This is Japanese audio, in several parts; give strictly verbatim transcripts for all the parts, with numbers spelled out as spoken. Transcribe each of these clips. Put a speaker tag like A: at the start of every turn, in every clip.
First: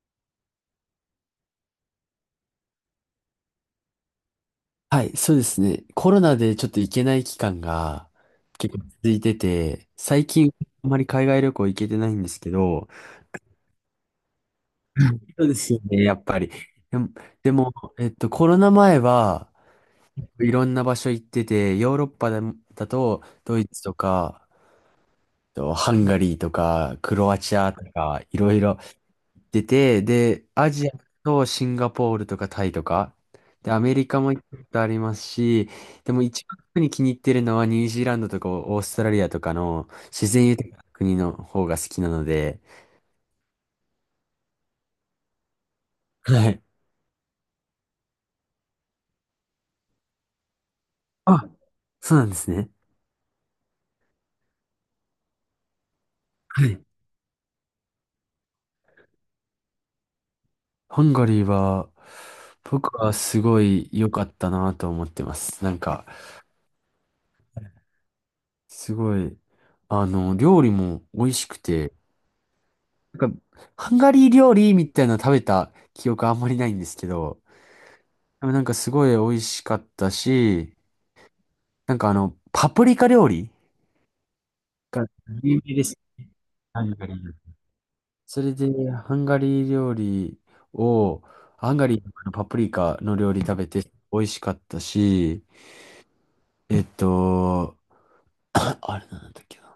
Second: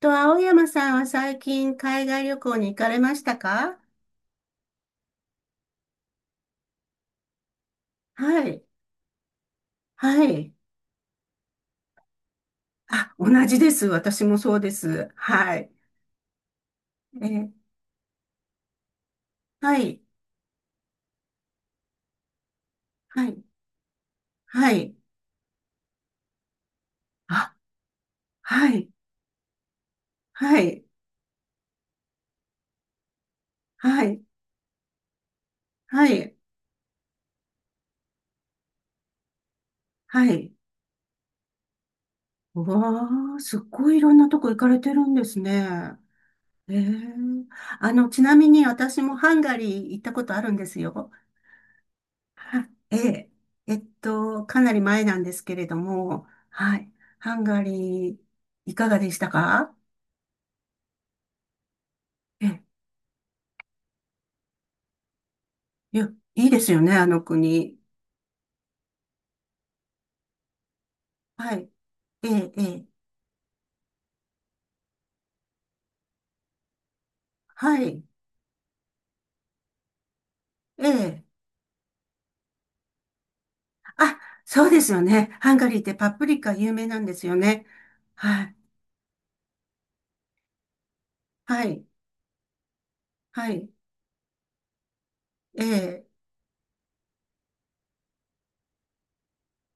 A: と、青山さんは最近海外旅行に行かれましたか？
B: はい、そうですね。コロナでちょっと行けない期間が
A: はい。
B: 結構続いてて、
A: は
B: 最
A: い。
B: 近あまり海外旅行行けてないんですけど、
A: あ、同じです。私もそうです。
B: そうで
A: はい。
B: すよね、やっぱり。でも、
A: え
B: で
A: ー
B: もえっと、コロナ前は
A: はい。
B: いろんな場所行ってて、ヨーロッパだ、だと
A: はい。
B: ドイツとか、え
A: はい。
B: っとハンガリーとか、クロア
A: あ、
B: チアとか、いろい
A: は
B: ろ
A: い。
B: 出て、で、
A: は
B: ア
A: い。
B: ジアとシンガポールとかタイとか、で、アメ
A: は
B: リカ
A: い。
B: も行ったことありますし、
A: は
B: でも
A: い。
B: 一番特に気に入ってるのはニュージーランドとかオーストラリアとかの
A: は
B: 自然
A: い。
B: 豊かな国の方が好きなので、
A: うわー、すっごいいろんなとこ行かれてるんですね。
B: はい。
A: えー、あの、ちなみに私もハンガリー行ったことあるんですよ。
B: あ、そうなんです
A: は
B: ね。
A: ええ、えっと、かなり前なんですけれども、
B: は
A: は
B: い。
A: い。ハンガリー、いかがでしたか？
B: ハンガリーは、
A: ええ、
B: 僕はすごい良かったなと思ってます。なん
A: い
B: か、
A: や、いいですよね、あの国。
B: すごい、あの、料理も美味し
A: は
B: く
A: い。
B: て、
A: ええ、ええ、
B: なんか、ハンガリー料理みたいなの食べた記憶あんまりないんですけど、
A: はい。
B: でもなんかすごい美味しかったし、
A: ええ、
B: なんかあの、パプリカ料理
A: あ、そうですよ
B: が
A: ね。ハン
B: 有
A: ガ
B: 名
A: リーっ
B: で
A: て
B: す。
A: パプリカ有
B: ハ
A: 名
B: ン
A: なん
B: ガ
A: で
B: リー
A: す
B: の。
A: よね。
B: そ
A: は
B: れ
A: い。
B: で、ハンガリー料理を、
A: は
B: ハン
A: い。
B: ガリーのパプリカの料理
A: は
B: 食べ
A: い。
B: て美味しかったし、
A: ええ、
B: えっと、あれなんだっけな。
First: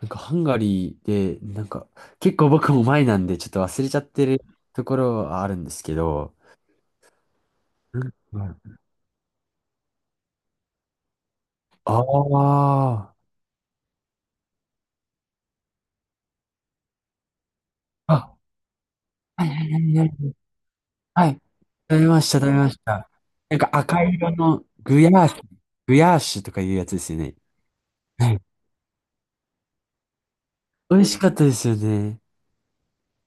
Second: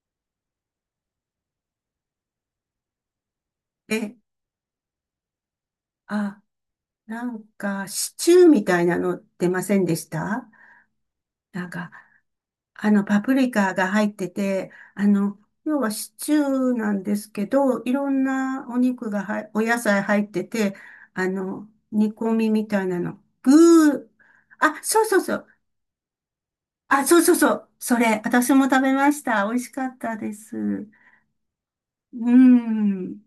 B: なんかハンガリーで、なんか、結構僕も前なんでちょっと忘れ
A: え
B: ちゃっ
A: え、
B: てるところはあるんですけど、
A: あ、なんか、シチュ
B: な
A: ー
B: ん
A: み
B: か
A: たいなの出ませんでした？なんか、
B: ああ
A: あの、
B: ー、
A: パプリカが入ってて、あの、要はシチューなんですけど、いろん
B: あ、
A: なお肉がは
B: はい
A: い、お
B: はい
A: 野
B: はい
A: 菜
B: は
A: 入っ
B: い
A: てて、
B: は
A: あ
B: い。
A: の、
B: 食べ
A: 煮
B: まし
A: 込
B: た、食
A: み
B: べ
A: み
B: まし
A: たいな
B: た。
A: の。具
B: なんか赤
A: ー、
B: 色の
A: あ、
B: グ
A: そう
B: ヤ
A: そう
B: ーシ
A: そ
B: ュ、
A: う。
B: グヤーシュとかいうやつで
A: あ、
B: す
A: そ
B: よ
A: うそ
B: ね。
A: うそう。それ、
B: はい。
A: 私も食べました。美味しかったです。
B: 美味しかったですよね。
A: うん。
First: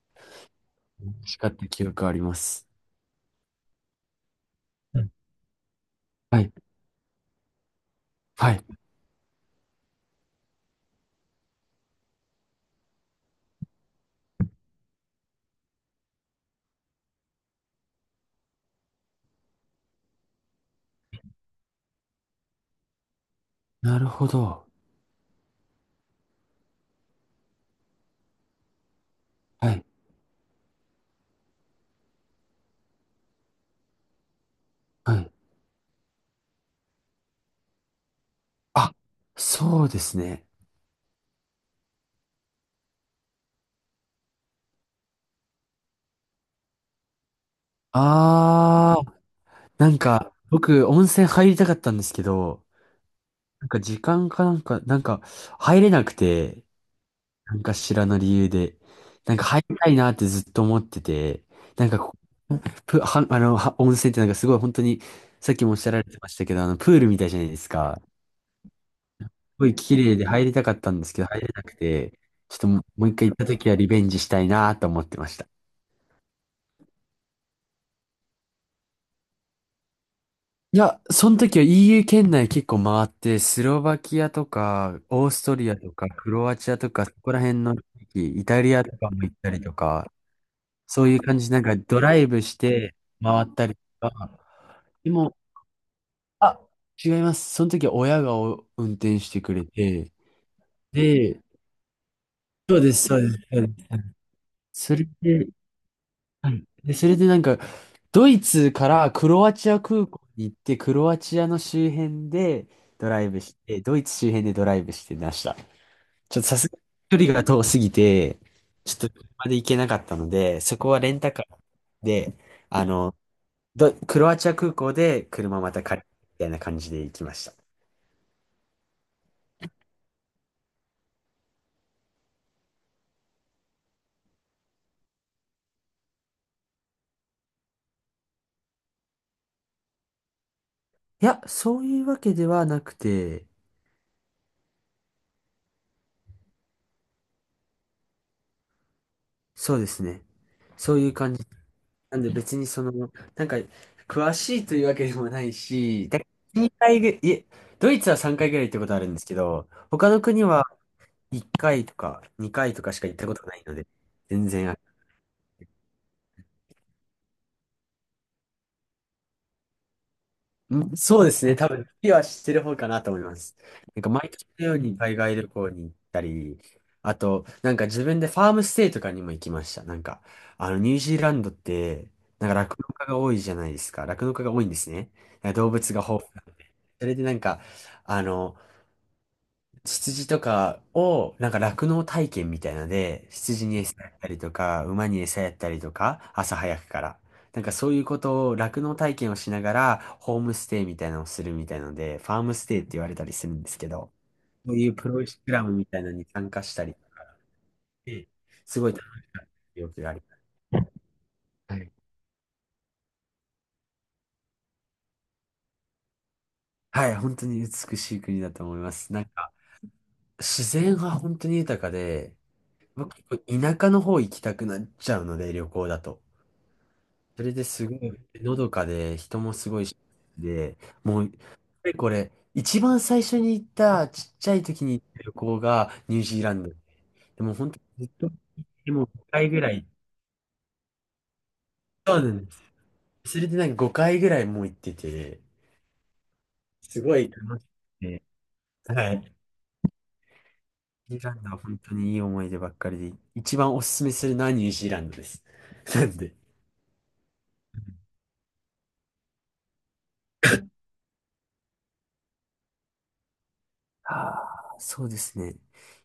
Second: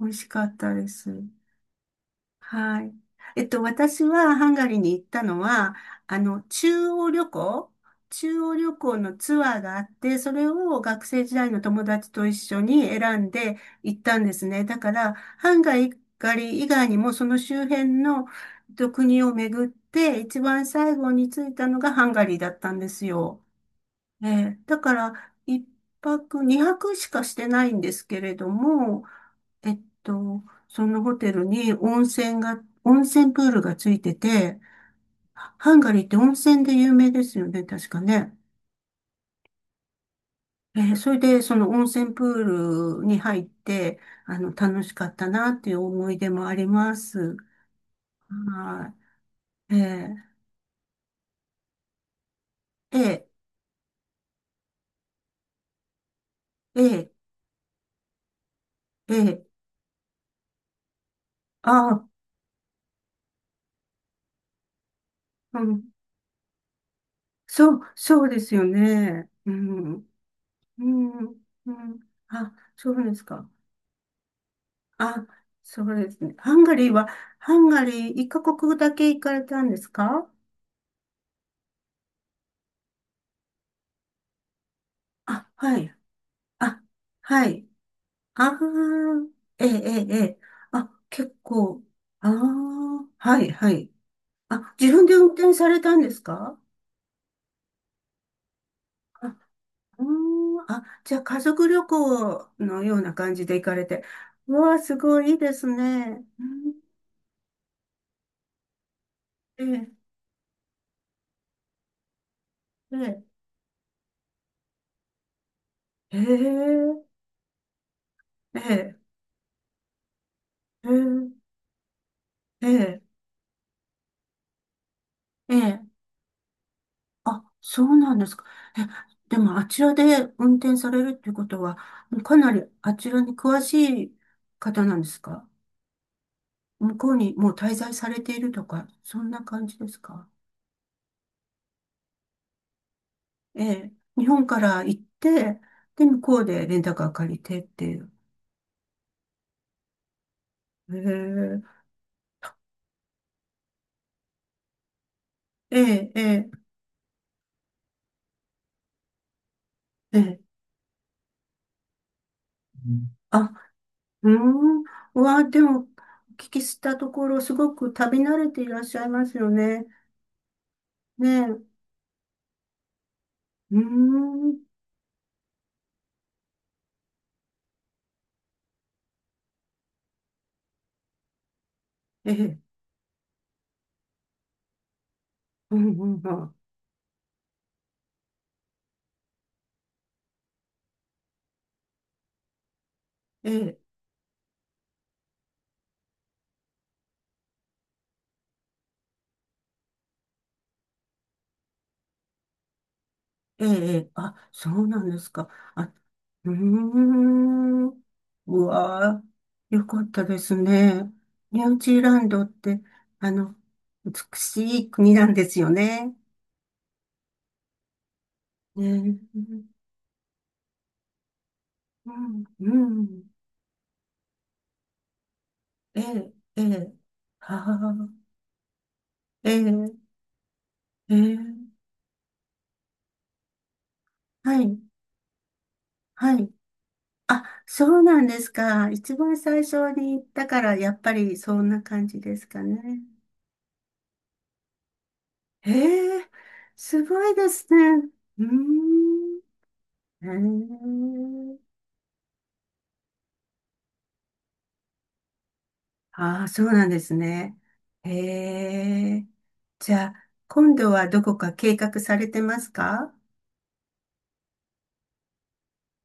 A: 美味しかったで
B: 美
A: す。
B: 味しかった記憶あります。
A: はい。えっと、私はハンガリーに
B: う
A: 行っ
B: ん、
A: たのは、あ
B: は
A: の、
B: い。
A: 中央旅行中
B: は
A: 央
B: い。
A: 旅行のツアーがあって、それを学生時代の友達と一緒に選んで行ったんですね。だから、ハンガリー以外にもその周辺のえっと国を巡って、一番最後に着いたのがハンガリーだったんですよ。
B: なるほ
A: ええ、
B: ど。
A: だから、一泊、二泊しかしてないんですけれども、
B: は
A: えっ
B: い。
A: と、そのホテルに温泉が、温泉プールがついてて、
B: はい。
A: ハンガリーって温泉で有名ですよね、確かね。
B: あ、そうですね。
A: えーそれで、その温泉プールに入って、あの、楽しかったなっていう思い出もあります。は
B: あー、
A: い。
B: なん
A: え
B: か、僕、温泉入りたかったんですけど、
A: ー、え
B: なんか時間かなんか、なんか入れなくて、
A: ー、え
B: なんか知らぬ理由で、
A: ー、え
B: なんか
A: ー、
B: 入りたいなってずっと思ってて、
A: あ
B: なんか
A: あ、
B: こうプ、は、あの、は温泉ってなんかすごい本当に、さっ
A: う
B: きもおっ
A: ん、
B: しゃられてましたけど、あの、プールみたいじゃないです
A: そう、
B: か。す
A: そうですよね。う
B: ごい
A: ん、
B: 綺麗で入りたかっ
A: う
B: たんです
A: ん、
B: けど、入れな
A: う
B: く
A: ん、
B: て、
A: あ、
B: ちょっともう、
A: そう
B: もう
A: で
B: 一
A: す
B: 回行った
A: か。
B: 時はリベンジしたいなと思って
A: あ、
B: ました。
A: そうですね。ハンガリーは、ハンガリー一カ国だけ行かれたんですか？
B: いや、その時は イーユー 圏内結構回って、スロバキアとか、オース
A: あ、
B: トリア
A: は
B: と
A: い。
B: か、クロアチア
A: あ、
B: とか、そこら
A: は
B: 辺
A: い。
B: の地域、イ
A: ああ、
B: タリアとかも行ったり
A: ええ、
B: と
A: ええ、
B: か、
A: ええ、あ、
B: そういう
A: 結
B: 感じで、なんか
A: 構。
B: ドライ
A: あ
B: ブして
A: あ、は
B: 回
A: い、
B: った
A: は
B: り
A: い。
B: とか、
A: あ、自分
B: で
A: で運
B: も、
A: 転されたんですか？
B: あ、違います。その時は親がお運転し
A: あ、
B: てくれ
A: うー
B: て、
A: ん、あ、じゃあ家
B: で、
A: 族旅行
B: そう
A: の
B: で
A: よう
B: す、
A: な
B: そうです。
A: 感じで
B: そ
A: 行
B: うで
A: かれて。うわあ、
B: す。
A: す
B: それ
A: ごいいい
B: で、
A: ですね。う
B: はい
A: ん、
B: で、それでなんか、ドイツからクロア
A: え
B: チア
A: え、
B: 空港に行って、クロアチアの周辺で
A: え
B: ド
A: え、
B: ライブして、ドイツ周辺でドライブしてました。
A: え
B: ちょっとさすが
A: え、
B: に距離が遠すぎて、
A: え
B: ち
A: え、
B: ょっと車で行けなかったので、そこ
A: え
B: はレンタカーで、あ
A: え、
B: の、ドクロアチア空港で
A: ええ。
B: 車また
A: え
B: 借
A: え、
B: りてみたいな感じで行きま
A: あ、
B: した。い
A: そうなんですか。え、でもあちらで運転されるっていうことは、かなりあちらに詳しい方なんですか？向こうにもう滞在されているとか、そんな感じですか？
B: や、そういうわけではなくて、
A: ええ、日本から行って、で、向こうでレンタカー借りてっていう。
B: そうですね。そ
A: え
B: ういう感じ。
A: え、
B: なんで別にその、なんか、詳しいというわけでもない
A: え
B: し、
A: え、
B: だ
A: ええ、
B: にかいぐ、いえ、ドイツはさんかいぐらい行ったことあるんですけど、他
A: え
B: の
A: え、
B: 国はいっかいとかにかいと
A: う
B: かしか行
A: ん、
B: ったこと
A: あ、
B: ないので、
A: うー
B: 全然あ、
A: ん。うわ、でも、お聞きしたところ、すごく旅慣れていらっしゃいますよね。
B: んそう
A: ね
B: で
A: え、
B: すね、
A: う
B: 多分、次は知ってる方かなと思います。
A: ー
B: なんか毎年
A: ん。
B: のように海外旅行に行ったり、あと、なんか自分でファームステイとかにも行きました。なんか、あの、ニュージーランドって、
A: え
B: なんか
A: え、
B: 酪農家が多いじゃないですか。酪農家が多いんですね。動
A: うん、
B: 物が
A: うん、
B: 豊
A: う
B: 富。
A: ん。
B: それでなんか、あの、羊とかを、なんか酪農体験みたいなので、
A: え
B: 羊に
A: え、
B: 餌やったりとか、馬に餌やったりとか、朝早くから。なんかそういうことを、酪農体験をしながら、ホームステイみたいなのをするみたいなので、ファームステイって言われたりするん
A: ええ、
B: ですけ
A: ええ、
B: ど、
A: あ、そ
B: そうい
A: う
B: う
A: な
B: プ
A: ん
B: ロ
A: で
B: グ
A: すか。
B: ラムみ
A: あ、
B: たいなのに参
A: うー
B: 加したり
A: ん、う
B: すごい楽
A: わ
B: しかった
A: ー、
B: 記
A: よか
B: 憶
A: っ
B: があり
A: たです
B: ます。
A: ね。ニュ
B: は
A: ー
B: い、
A: ジーランドって、あの、美しい国なんですよね。
B: はい本当に美しい国だと思います。
A: ね
B: なんか、
A: え、
B: 自然が本当に豊か
A: う
B: で、
A: ん、う
B: 僕
A: ん、
B: 結構田舎の方行きたくなっちゃうので、旅行だ
A: え
B: と。
A: え、ええ、
B: それ
A: は
B: ですご
A: あ、
B: いのどかで、人
A: え
B: もすごいし、
A: え、
B: で、
A: え
B: もう、
A: え、
B: これ、一番最初に行った、ちっちゃ
A: は
B: い
A: い、
B: 時に行った旅行がニュー
A: は
B: ジー
A: い。
B: ランド。で
A: あ、
B: も本当
A: そう
B: ずっ
A: なん
B: と、
A: ですか。
B: でも
A: 一番
B: ごかいぐ
A: 最
B: らい。
A: 初に行ったから、やっぱりそんな感
B: そ
A: じ
B: うな
A: で
B: ん
A: す
B: で
A: か
B: す。
A: ね。
B: それでなんかごかいぐらいもう行ってて、
A: へえ、
B: す
A: す
B: ご
A: ご
B: い
A: いで
B: 楽
A: す
B: しく
A: ね。
B: て、
A: うー
B: はい。
A: ん。へ
B: ニュージーランドは
A: え。
B: 本当にいい思い出ばっかりで、一番おすすめするのはニュージーランドです。なんで。
A: ああ、そうなんですね。へえ。じゃあ、今度はどこか計画されてますか？
B: ああ、そうですね。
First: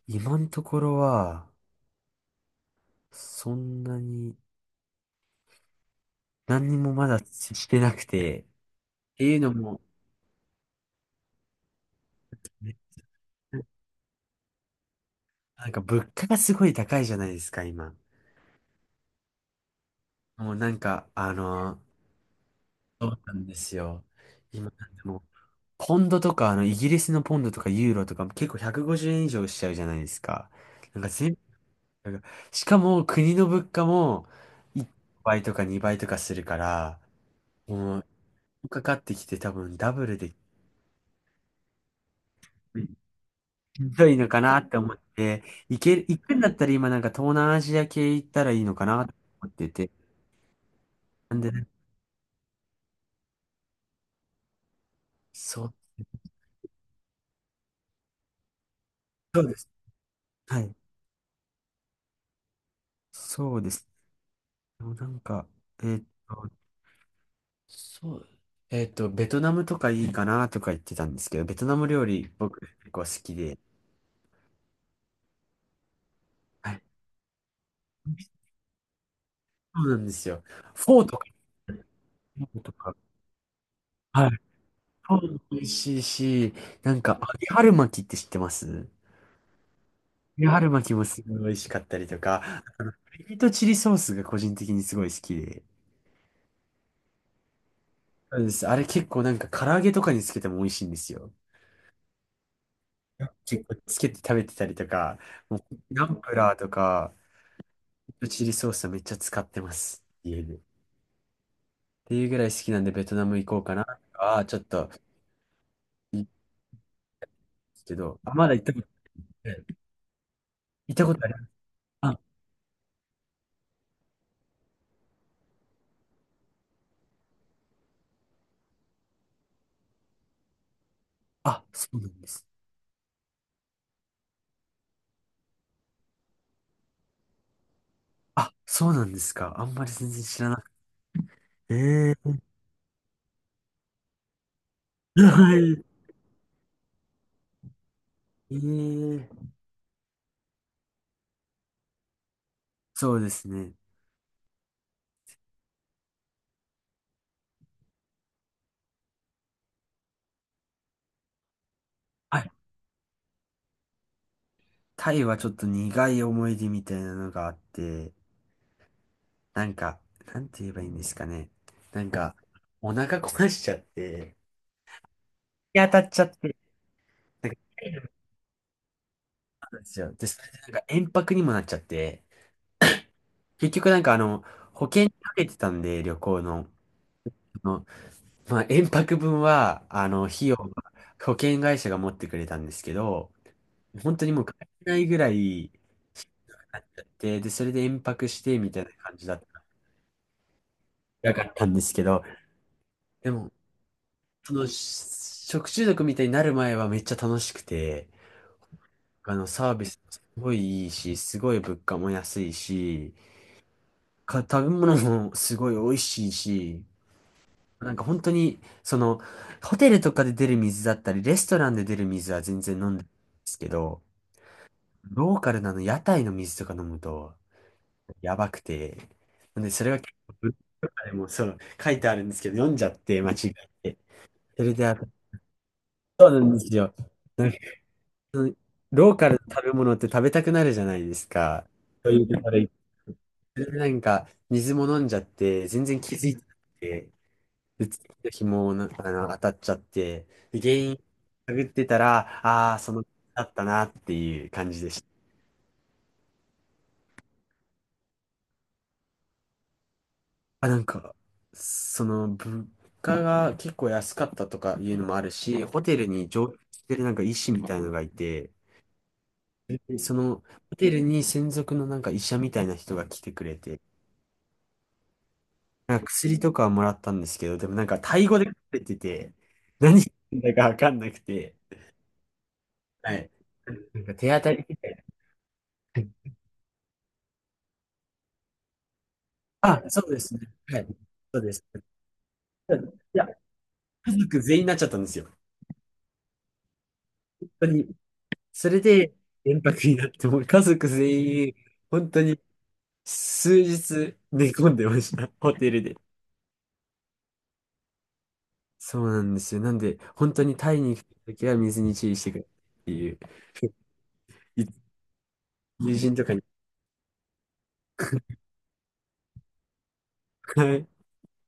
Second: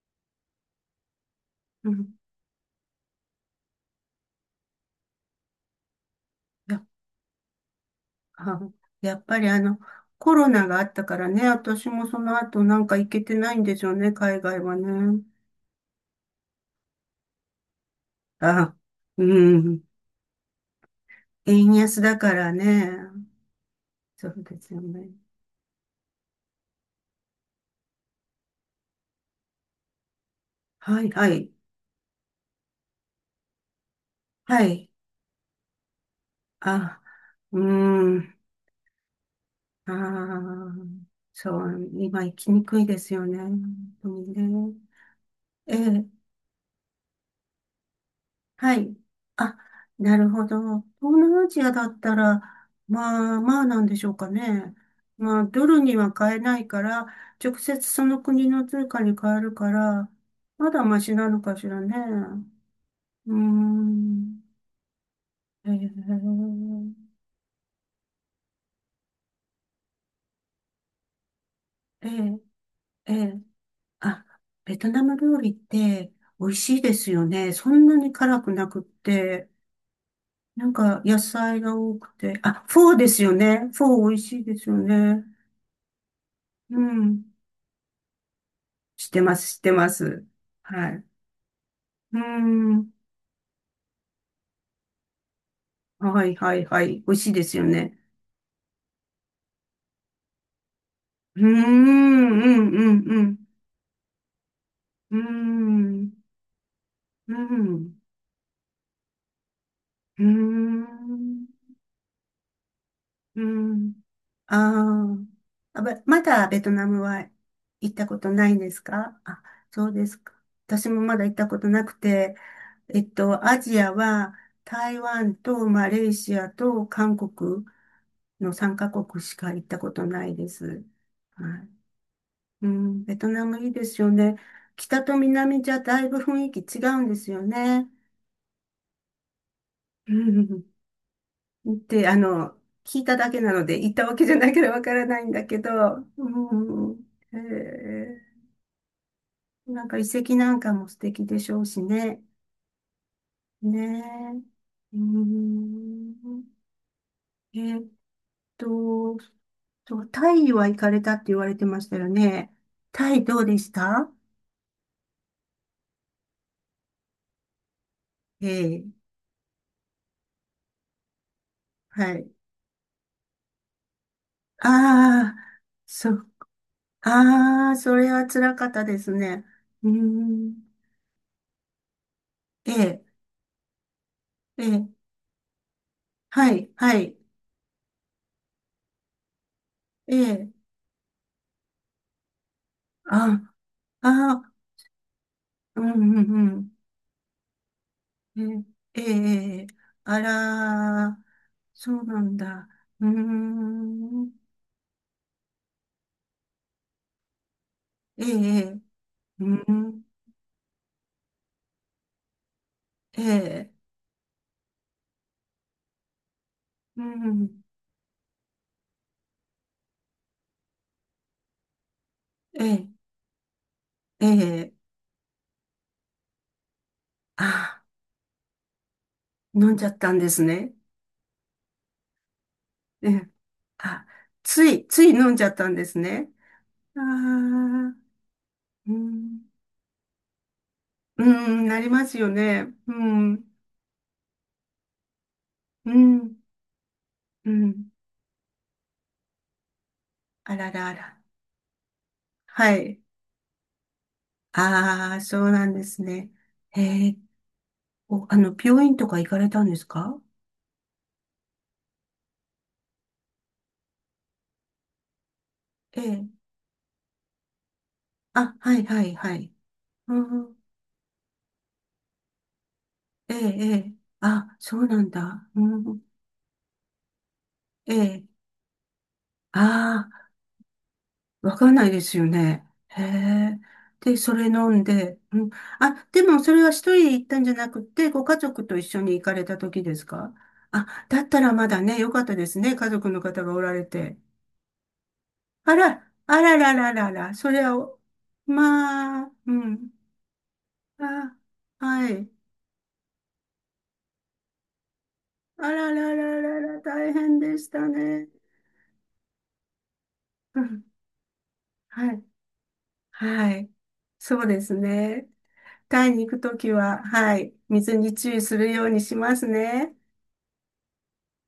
B: 今のところは、
A: うん。
B: そんなに、何に
A: や、
B: もまだしてなくて、っ
A: あ、や
B: て
A: っ
B: い
A: ぱ
B: う
A: り
B: の
A: あの、
B: も、
A: コロナがあったからね、私もその後なん
B: ね、
A: か行けてないんでしょうね、海外はね。
B: なんか物価がすごい高いじゃないですか、今。
A: あ、うん。
B: もうなんか、あ
A: 円
B: の、
A: 安だからね。
B: そうなんですよ。
A: そうで
B: 今、
A: す
B: で
A: よね。
B: も、ポンドとか、あの、イギリスのポンドとかユーロとか、結構ひゃくごじゅうえん以上しちゃうじゃないですか。な
A: は
B: ん
A: い、
B: か
A: は
B: 全、
A: い、
B: なんかしかも国の物価も
A: はい。
B: いちばいとかにばいとかするか
A: あ、
B: ら、
A: う
B: も
A: ん。
B: う、かかってきて多分
A: あ
B: ダブルで
A: あ、そう、今行きにくい
B: ひ
A: ですよね。本当
B: どいの
A: に
B: かなっ
A: ね。
B: て思って、
A: え
B: 行ける、
A: え、
B: 行くんだったら今なんか東南アジア系行ったらいい
A: は
B: のか
A: い。
B: なって思っ
A: あ、
B: てて。
A: なるほど。東
B: なん
A: 南ア
B: で、
A: ジアだったら、まあまあなんでしょうかね。まあ、
B: そ
A: ド
B: う、
A: ルには買えないから、直接その国の通貨に変え
B: そう
A: る
B: です。
A: から、
B: は
A: ま
B: い。
A: だマシなのかしらね。うー
B: そうです。
A: ん。
B: でもなんか、
A: え
B: えーっと、
A: え、
B: そう、えーっと、ベトナムとかいいかなとか言ってたんですけど、ベトナム料
A: え
B: 理
A: え、
B: 僕結構
A: え
B: 好き
A: え。
B: で、
A: あ、ベトナム料理って美味
B: は
A: しい
B: い。
A: ですよね。そんなに辛くなくって。
B: そうなんですよ。
A: なん
B: フ
A: か
B: ォーと
A: 野
B: か、
A: 菜が多くて。
B: フォー
A: あ、
B: と
A: フォ
B: か、
A: ーですよね。フォー美味
B: はい。
A: しいですよ
B: フォ
A: ね。
B: ーも美味しいし、
A: う
B: なんか、
A: ん。
B: 揚げ春巻きって知ってます、揚
A: 知ってます、知ってます。
B: げ春巻
A: は
B: き
A: い。
B: もすごい美味しかったりと
A: う
B: か、
A: ん。
B: ピリとチリソースが個人的にすごい好きで。
A: はい、はい、はい。美味しいですよね。
B: そうです。あれ結構なんか唐揚げとかにつけても美味しいんですよ。
A: うーん、うん、うん、うん。
B: 結構つけて食べてたりと
A: う
B: か、
A: ー
B: もうナ
A: ん、
B: ンプラーとか、
A: うん、
B: リとチリソースはめっちゃ使ってます。
A: う
B: 家で。っ
A: ーん。
B: ていうぐらい好きなんでベトナム
A: う
B: 行こうかな。
A: ん。
B: ああ、ちょっと、
A: あーあ、べ
B: い
A: ま
B: いで
A: だベトナムは
B: す
A: 行っ
B: け
A: たこ
B: ど。
A: と
B: あ、
A: な
B: まだ
A: いん
B: 行っ
A: で
B: た
A: す
B: こと
A: か？あ、
B: ない。
A: そうですか。私
B: 行っ
A: も
B: たこ
A: ま
B: と
A: だ
B: あ
A: 行
B: り
A: っ
B: ま
A: た
B: す。
A: ことなく
B: あ、
A: て、えっと、アジアは台湾とマレーシアと韓国のさんカ国しか行ったことないです。は
B: あ、
A: い。
B: そうなんです。
A: うん、ベトナムいいですよね。北と南じゃだいぶ雰囲気違うんですよね。
B: あ、そうなんですか。あんまり全
A: う
B: 然知らな
A: ん。
B: くて。
A: って、あ
B: ええ
A: の、聞いただけなので、行ったわけじゃないからわからな
B: ー。
A: いんだ
B: は
A: けど、
B: い。
A: うん、へえ、
B: ええー。
A: なんか遺跡なんかも素敵でしょうしね。
B: そうですね。
A: ねえ。うん、えっと、そう、タイは行かれたって言われてましたよ
B: はい。
A: ね。タイどうでした？
B: タイはちょっと苦い思い出みたいなのがあって、
A: ええ、
B: なんか、なんて言えばいいんですかね。なん
A: はい。
B: か、お腹壊しちゃって、
A: ああ、
B: 日当たっ
A: そ
B: ちゃっ
A: う、
B: て。なんか
A: ああ、それは辛かったですね。
B: そうで
A: うー
B: すよ。で、それで
A: ん、
B: なんか延泊にもなっちゃって、
A: ええ、
B: 結局なんかあの、
A: え
B: 保
A: え、
B: 険にかけてたんで、旅行
A: は
B: の。
A: い、はい、
B: あの、まあ、延泊分は、あ
A: え
B: の、費
A: え、
B: 用は保険会社が持ってくれたんですけど、
A: あ、あ
B: 本当にもう
A: あ、
B: 帰れないぐらい
A: うんうん
B: で、で、それで延泊
A: う
B: し
A: ん。
B: て
A: ね
B: みたいな
A: え、
B: 感じだっ
A: え
B: た。
A: え、あら、
B: なかったんです
A: そ
B: け
A: うな
B: ど、
A: んだ。うー
B: でも、
A: ん、
B: その、し食中毒みたいになる前はめっちゃ楽しくて、
A: ええ、
B: あ
A: う
B: の、サービス
A: ん、
B: もすごいいいし、すごい物価も安いし、
A: ええ、
B: か、食べ物もすごい美味しいし、
A: うん、
B: なんか本当に、その、ホテルとかで出る水だったり、レストランで出る水は全
A: え
B: 然飲
A: え、
B: んでるんですけど、
A: ええ、
B: ローカルなの屋台の水とか飲むと、
A: あ、
B: やばくて、なん
A: 飲
B: で
A: ん
B: そ
A: じゃ
B: れ
A: っ
B: が
A: た
B: 結
A: んで
B: 構
A: す
B: 文
A: ね。
B: 化でもそう、書いてあるんですけど、読んじゃっ
A: え
B: て、
A: え、
B: 間違えて。
A: あ、
B: そ
A: つ
B: れで、
A: い、
B: あ
A: つ
B: と、
A: い飲んじゃったんです
B: そ
A: ね。
B: うなんですよ。
A: ああ、
B: その
A: う
B: ローカル
A: ん、
B: の食べ物って食べたくなるじゃないで
A: う
B: す
A: ん、
B: か。
A: なりま
B: そう
A: す
B: いう
A: よ
B: ところ
A: ね。
B: 行って
A: うん、
B: それでなんか、水も飲んじゃって、全
A: う
B: 然気づい
A: ん、
B: てなくて、
A: う
B: で、
A: ん。
B: 次の日もな、あの、当たっちゃって、
A: あ
B: で
A: ら
B: 原
A: らあ
B: 因
A: ら。
B: 探ってたら、あ
A: は
B: あー、そ
A: い。
B: の、だったなっていう感じでし
A: あ
B: た。
A: あ、そうなんですね。ええ、お、あの、病院とか行かれたんですか？
B: あ、なんか、その、物価が結構安かったとかいうのもあるし、ホテ
A: え
B: ルに
A: え。
B: 常駐してるなんか医師みたいのがいて、
A: あ、はい、はい、はい。
B: でそ
A: う
B: の、
A: ん、
B: ホテルに専属のなんか医者みたいな人が来て
A: ええ、
B: くれ
A: え
B: て、
A: え。あ、そうなんだ。う
B: なん
A: ん、
B: か薬とかはもらったんですけど、でもなん
A: え
B: かタ
A: え。
B: イ語で書かれてて、何言っ
A: あ
B: てんだかわかんなく
A: あ、わ
B: て、
A: かんないですよね。へ
B: はい。
A: え。
B: なんか
A: で、
B: 手
A: そ
B: 当
A: れ
B: たり
A: 飲
B: み
A: ん
B: たいな。
A: で、うん。あ、でもそれは一人で行ったんじゃなくて、ご家族と一緒に行かれた時
B: あ、
A: で
B: そ
A: す
B: うで
A: か？
B: すね。は
A: あ、
B: い。
A: だった
B: そう
A: ら
B: です。
A: まだね、よかったですね。家族
B: い
A: の
B: や、
A: 方がおられて。
B: 家族全員になっちゃったんですよ。本
A: あら、あららららら、それ
B: 当
A: は
B: に。
A: お、
B: それで、
A: まあ、う
B: 連泊
A: ん。
B: になって、もう家族
A: あ、
B: 全員、
A: は
B: 本当
A: い。
B: に数日寝込んでました。ホテ
A: あ
B: ル
A: ら
B: で。
A: らららら、大変でしたね。
B: そうなんですよ。なんで、本当に
A: う
B: タイ
A: ん。
B: に行くときは水に注
A: は
B: 意
A: い。
B: してくれっていう、
A: はい。そうで すね。
B: 友
A: タイ
B: 人と
A: に
B: か
A: 行く
B: に。
A: ときは、はい。水に注意するようにしますね。
B: はい。